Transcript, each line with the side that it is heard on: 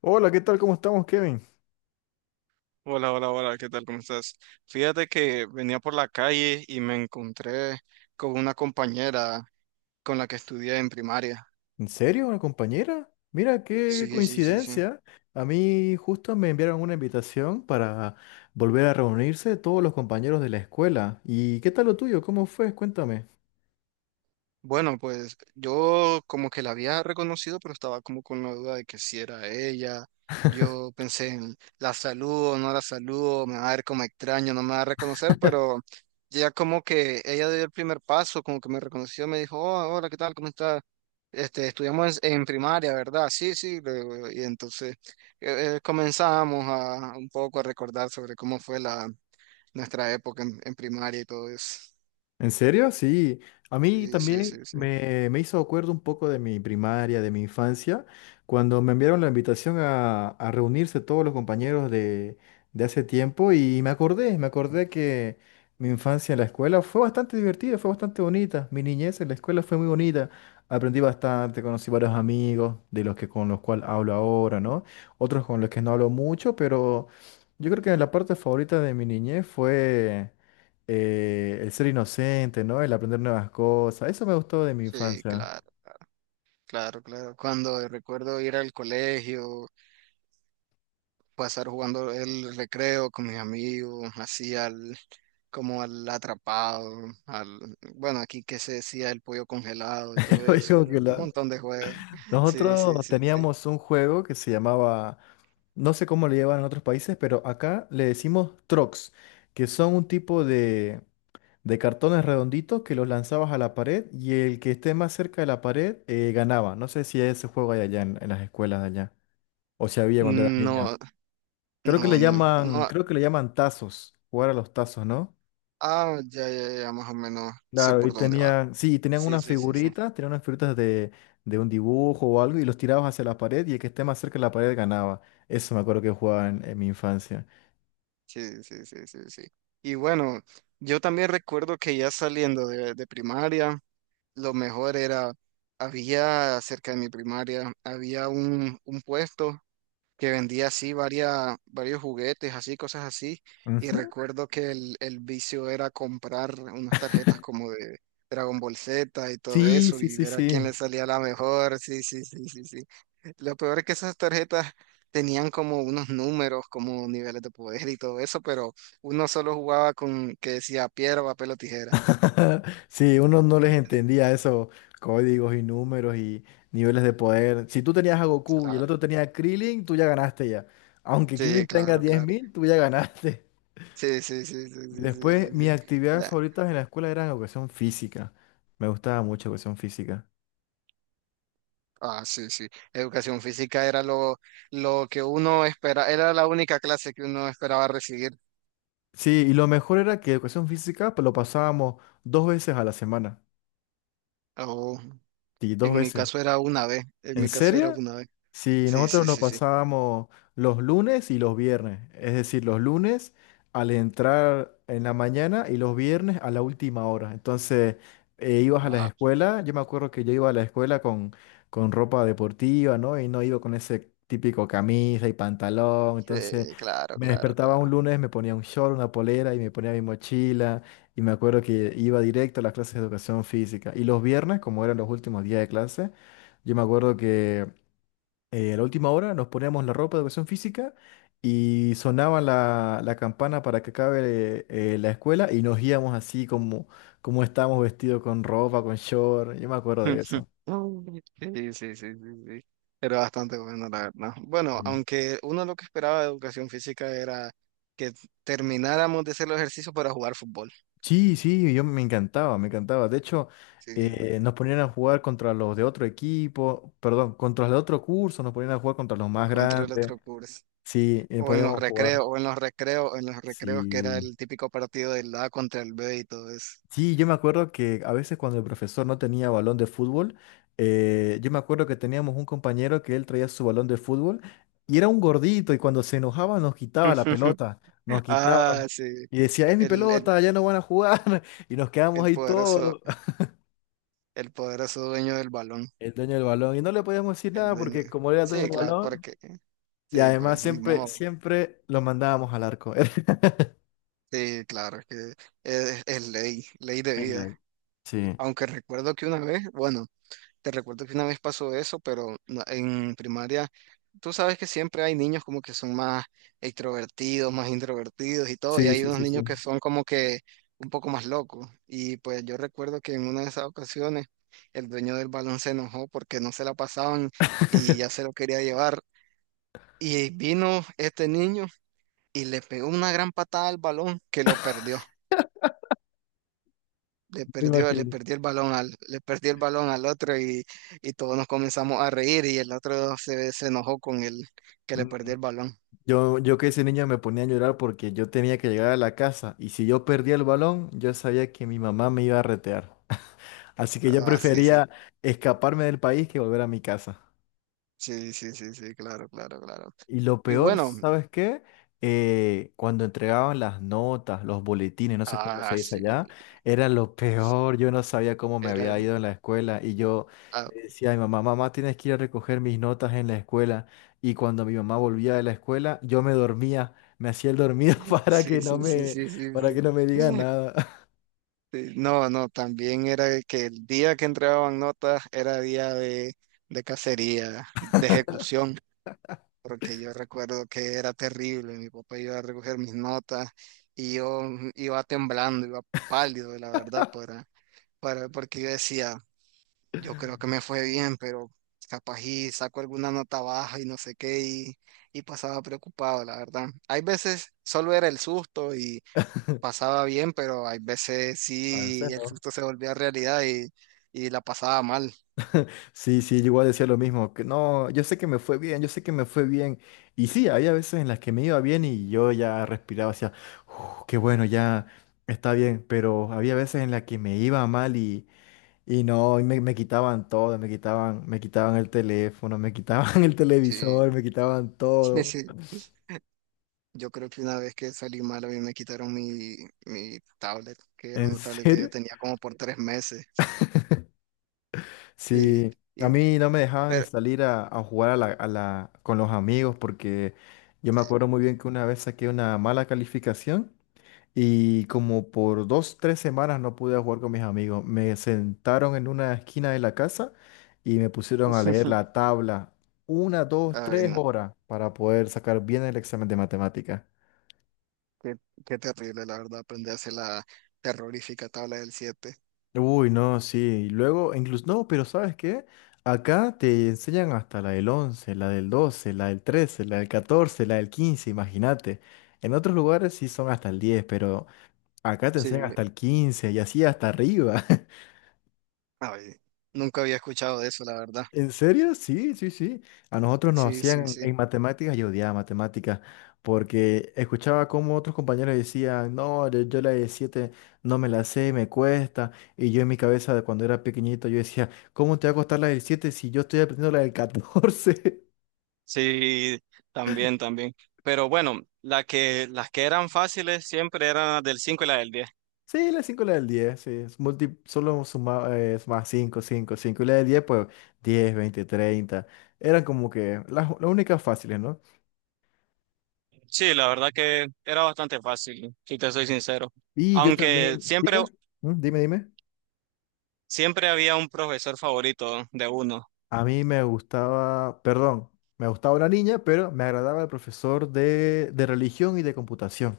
left: Hola, ¿qué tal? ¿Cómo estamos, Kevin?
right: Hola, hola, hola, ¿qué tal? ¿Cómo estás? Fíjate que venía por la calle y me encontré con una compañera con la que estudié en primaria.
left: ¿En serio? ¿Una compañera? Mira, qué
right: Sí, sí, sí, sí.
left: coincidencia. A mí justo me enviaron una invitación para volver a reunirse todos los compañeros de la escuela. ¿Y qué tal lo tuyo? ¿Cómo fue? Cuéntame.
right: Bueno, pues yo como que la había reconocido, pero estaba como con la duda de que si era ella. Yo pensé en la saludo, no la saludo, me va a ver como extraño, no me va a reconocer, pero ya como que ella dio el primer paso, como que me reconoció, me dijo, "Oh, hola, ¿qué tal? ¿Cómo estás? Este, estudiamos en primaria, ¿verdad? Sí, sí, le digo, y entonces comenzamos a un poco a recordar sobre cómo fue la nuestra época en primaria y todo eso.
left: ¿En serio? Sí. A mí
right: Sí, sí,
left: también
right: sí, sí.
left: me hizo acuerdo un poco de mi primaria, de mi infancia, cuando me enviaron la invitación a reunirse todos los compañeros de hace tiempo y me acordé que mi infancia en la escuela fue bastante divertida, fue bastante bonita. Mi niñez en la escuela fue muy bonita. Aprendí bastante, conocí varios amigos de los que con los cuales hablo ahora, ¿no? Otros con los que no hablo mucho, pero yo creo que la parte favorita de mi niñez fue el ser inocente, ¿no? El aprender nuevas cosas. Eso me gustó de mi
right: Sí,
left: infancia.
right: claro. Claro, claro. Cuando recuerdo ir al colegio, pasar jugando el recreo con mis amigos, como al atrapado, bueno, aquí que se decía el pollo congelado y todo
left: Oye,
right: eso, era un montón de juegos. Sí, sí,
left: nosotros
right: sí, sí.
left: teníamos un juego que se llamaba, no sé cómo le llevan en otros países, pero acá le decimos trocs, que son un tipo de cartones redonditos que los lanzabas a la pared y el que esté más cerca de la pared ganaba. No sé si ese juego hay allá en las escuelas de allá, o si había cuando eras niño.
right: No,
left: Creo que
right: no,
left: le
right: no,
left: llaman,
right: no.
left: creo que le llaman tazos, jugar a los tazos, ¿no?
right: Ah, ya, ya, ya, más o menos sé
left: Claro, y
right: por dónde va.
left: tenían, sí, tenían
right: Sí,
left: unas
right: sí, sí, sí.
left: figuritas, tenían unas figuritas de un dibujo o algo y los tirabas hacia la pared y el que esté más cerca de la pared ganaba. Eso me acuerdo que jugaba en mi infancia.
right: Sí, sí, sí, sí, sí. Y bueno, yo también recuerdo que ya saliendo de primaria. Lo mejor era, había cerca de mi primaria, había un puesto que vendía así varias, varios juguetes, así, cosas así. Y
left: Ujú.
right: recuerdo que el vicio era comprar unas tarjetas como de Dragon Ball Z y todo
left: Sí,
right: eso
left: sí,
right: y
left: sí,
right: ver a quién
left: sí.
right: le salía la mejor. Sí, sí, sí, sí, sí. Lo peor es que esas tarjetas tenían como unos números, como niveles de poder y todo eso, pero uno solo jugaba con que decía piedra, papel o tijera.
left: Sí, uno no les
right: Sí,
left: entendía esos códigos y números y niveles de poder. Si tú tenías a Goku y el
right: claro,
left: otro tenía a Krillin, tú ya ganaste ya. Aunque Krillin
right: sí,
left: tenga
right: claro,
left: diez
right: claro.
left: mil, tú ya ganaste.
right: Sí, sí, sí, sí, sí, sí,
left: Después,
right: sí,
left: mis
right: sí.
left: actividades
right: La-
left: favoritas en la escuela eran educación física. Me gustaba mucho educación física.
right: ah, sí, sí. Educación física era lo que uno esperaba, era la única clase que uno esperaba recibir.
left: Sí, y lo mejor era que educación física pues, lo pasábamos dos veces a la semana.
right: O
left: Sí, dos
right: en mi
left: veces.
right: caso era una vez, en
left: ¿En
right: mi caso era
left: serio?
right: una vez.
left: Sí,
right: Sí,
left: nosotros
right: sí,
left: lo
right: sí, sí.
left: pasábamos los lunes y los viernes, es decir, los lunes al entrar en la mañana y los viernes a la última hora. Entonces, ibas a la
right: Ah,
left: escuela, yo me acuerdo que yo iba a la escuela con ropa deportiva, ¿no? Y no iba con ese típico camisa y pantalón. Entonces,
right: sí, claro,
left: me
right: claro,
left: despertaba un
right: claro.
left: lunes, me ponía un short, una polera y me ponía mi mochila. Y me acuerdo que iba directo a las clases de educación física. Y los viernes, como eran los últimos días de clase, yo me acuerdo que a la última hora nos poníamos la ropa de educación física y sonaba la campana para que acabe la escuela y nos íbamos así como, como estábamos vestidos con ropa, con short. Yo me acuerdo de eso.
right: Sí, sí, sí, sí, sí. Era bastante bueno, la verdad. Bueno,
left: Ujú.
right: aunque uno lo que esperaba de educación física era que termináramos de hacer los ejercicios para jugar fútbol.
left: Sí, sí, yo me encantaba, me encantaba. De hecho,
right: Sí,
left: nos ponían a jugar contra los de otro equipo, perdón, contra los de otro curso, nos ponían a jugar contra los más
right: contra el
left: grandes.
right: otro curso.
left: Sí,
right: O en los
left: podíamos jugar.
right: recreos, o en los recreos, En los recreos que era
left: Sí.
right: el típico partido del A contra el B y todo eso.
left: Sí, yo me acuerdo que a veces cuando el profesor no tenía balón de fútbol, yo me acuerdo que teníamos un compañero que él traía su balón de fútbol y era un gordito y cuando se enojaba nos quitaba la pelota, nos quitaba
right: Ah, sí,
left: y decía, es mi
right: el, el,
left: pelota, ya no van a jugar. Y nos quedamos
right: el
left: ahí
right: poderoso,
left: todos,
right: el poderoso dueño del balón,
left: el dueño del balón, y no le podíamos decir
right: el
left: nada
right: dueño.
left: porque como era el dueño
right: Sí,
left: del
right: claro,
left: balón
right: porque,
left: y
right: sí,
left: además
right: pues, ni
left: siempre,
right: modo.
left: siempre lo mandábamos al arco.
right: Sí, claro, es que es ley, ley de
left: En la-
right: vida.
left: Sí,
right: Aunque recuerdo que una vez, bueno, Te recuerdo que una vez pasó eso, pero en primaria, tú sabes que siempre hay niños como que son más extrovertidos, más introvertidos y todo, y
left: sí,
right: hay
left: sí,
right: unos
left: sí, sí,
right: niños que son como que un poco más locos. Y pues yo recuerdo que en una de esas ocasiones el dueño del balón se enojó porque no se la pasaban y ya se lo quería llevar. Y vino este niño y le pegó una gran patada al balón que lo perdió. le
left: me
right: perdió, le
left: imagino.
right: perdió el balón al, le perdió el balón al otro y todos nos comenzamos a reír y el otro se enojó con el que le perdió
left: Mm.
right: el balón.
left: Yo que ese niño me ponía a llorar porque yo tenía que llegar a la casa y si yo perdía el balón, yo sabía que mi mamá me iba a retear. Así que yo
right: Ah, sí, sí.
left: prefería escaparme del país que volver a mi casa.
right: Sí, sí, sí, sí, claro, claro, claro.
left: Y lo
right: Y
left: peor,
right: bueno,
left: ¿sabes qué? Cuando entregaban las notas, los boletines, no sé cómo se
right: ah,
left: dice
right: sí,
left: allá, era lo peor. Yo no sabía cómo me
right: era,
left: había ido en la escuela y yo
right: ah,
left: le decía a mi mamá, mamá, tienes que ir a recoger mis notas en la escuela. Y cuando mi mamá volvía de la escuela, yo me dormía, me hacía el dormido
right: sí, sí, sí, sí, sí,
left: para
right: sí.
left: que no me diga nada.
right: Sí, no, no, también era que el día que entregaban notas era día de cacería, de ejecución. Porque yo recuerdo que era terrible, mi papá iba a recoger mis notas y yo iba temblando, iba pálido, la verdad, porque yo decía, yo creo que me fue bien, pero capaz y saco alguna nota baja y no sé qué, y pasaba preocupado, la verdad. Hay veces solo era el susto y pasaba bien, pero hay veces sí
left: Parece,
right: el
left: ¿no?
right: susto se volvía realidad y la pasaba mal.
left: Sí, sí, yo igual decía lo mismo, que no, yo sé que me fue bien, yo sé que me fue bien. Y sí, había veces en las que me iba bien y yo ya respiraba, decía, qué bueno, ya está bien, pero había veces en las que me iba mal y no, y me quitaban todo, me quitaban el teléfono, me quitaban el
right: Sí,
left: televisor, me quitaban
right: sí.
left: todo.
right: Sí. Yo creo que una vez que salí mal, a mí me quitaron mi tablet, que era
left: ¿En
right: una tablet que yo
left: serio?
right: tenía como por 3 meses. Sí,
left: Sí,
right: y,
left: a
right: güey,
left: mí no me dejaban ni
right: pero,
left: salir a jugar con los amigos porque yo me acuerdo
right: sí.
left: muy bien que una vez saqué una mala calificación. Y como por dos, tres semanas no pude jugar con mis amigos. Me sentaron en una esquina de la casa y me pusieron a leer la tabla. Una, dos,
right: Ay,
left: tres
right: no,
left: horas para poder sacar bien el examen de matemática.
right: qué, qué terrible, la verdad, aprenderse la terrorífica tabla del siete.
left: Uy, no, sí. Y luego, incluso, no, pero ¿sabes qué? Acá te enseñan hasta la del 11, la del 12, la del 13, la del 14, la del 15, imagínate. En otros lugares sí son hasta el 10, pero acá te enseñan
right: Sí,
left: hasta el 15 y así hasta arriba.
right: ay, nunca había escuchado de eso, la verdad.
left: ¿En serio? Sí, sí, sí. A nosotros nos
right: Sí, sí,
left: hacían en
right: sí.
left: matemáticas, yo odiaba matemáticas, porque escuchaba como otros compañeros decían, no, yo la de 7 no me la sé, me cuesta. Y yo en mi cabeza de cuando era pequeñito, yo decía, ¿cómo te va a costar la del 7 si yo estoy aprendiendo la del 14?
right: Sí, también, también. Pero bueno, la que, las que eran fáciles siempre eran las del 5 y la del 10.
left: Sí, la 5 y la del 10 sí, es solo suma, más 5 5 cinco. Y la del 10 pues 10 20 30. Eran como que las únicas fáciles, ¿no?
right: Sí, la verdad que era bastante fácil, si te soy sincero.
left: Y yo
right: Aunque
left: también,
right: siempre,
left: dime. ¿Mm? Dime, dime.
right: siempre había un profesor favorito de uno.
left: A mí me gustaba, perdón, me gustaba una niña, pero me agradaba el profesor de religión y de computación.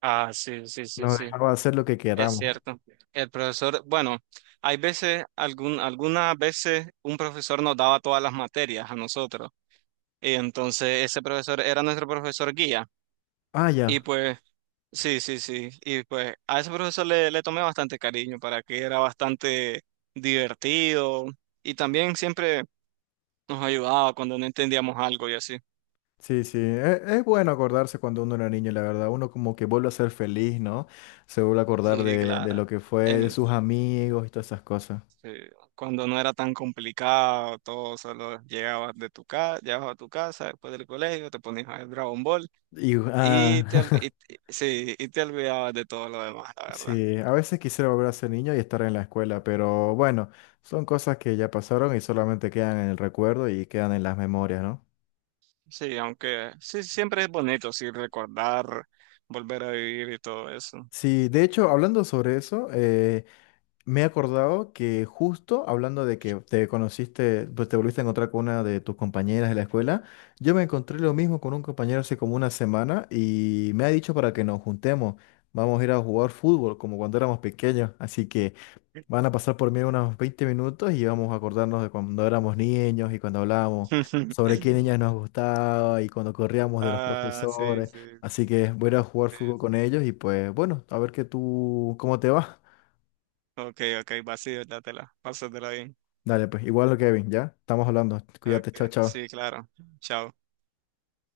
right: Ah, sí, sí, sí,
left: Nos
right: sí,
left: dejaba hacer lo que
right: es
left: queramos.
right: cierto. El profesor, bueno, hay veces, algún, algunas veces un profesor nos daba todas las materias a nosotros. Y entonces ese profesor era nuestro profesor guía.
left: Ah,
right: Y
left: ya.
right: pues, sí, sí, sí. Y pues a ese profesor le tomé bastante cariño para que era bastante divertido. Y también siempre nos ayudaba cuando no entendíamos algo y así.
left: Sí, sí. Es bueno acordarse cuando uno era niño, la verdad. Uno como que vuelve a ser feliz, ¿no? Se vuelve a acordar
right: Sí,
left: de
right: claro.
left: lo que fue, de
right: El,
left: sus amigos y todas esas cosas.
right: sí, cuando no era tan complicado, todo solo llegabas de tu casa, llegabas a tu casa después del colegio, te ponías a ver Dragon Ball
left: Y,
right: y
left: ah,
right: sí, y te olvidabas de todo lo demás, la verdad.
left: sí, a veces quisiera volver a ser niño y estar en la escuela, pero bueno, son cosas que ya pasaron y solamente quedan en el recuerdo y quedan en las memorias, ¿no?
right: Sí, aunque sí, siempre es bonito, sí, recordar, volver a vivir y todo eso.
left: Sí, de hecho, hablando sobre eso, me he acordado que justo hablando de que te conociste, pues te volviste a encontrar con una de tus compañeras de la escuela, yo me encontré lo mismo con un compañero hace como una semana y me ha dicho para que nos juntemos, vamos a ir a jugar fútbol como cuando éramos pequeños, así que van a pasar por mí unos 20 minutos y vamos a acordarnos de cuando éramos niños y cuando hablábamos sobre qué niñas nos gustaba y cuando corríamos de los
right: Ah, sí,
left: profesores.
right: sí,
left: Así que voy a ir a jugar fútbol con
right: sí.
left: ellos y pues bueno, a ver que tú, cómo te va.
right: Ok, ok, vacío, dátela, pásatela bien.
left: Dale, pues igual lo Kevin, ¿ya? Estamos hablando.
right: Ok,
left: Cuídate, chao, chao.
right: sí, claro. Chao.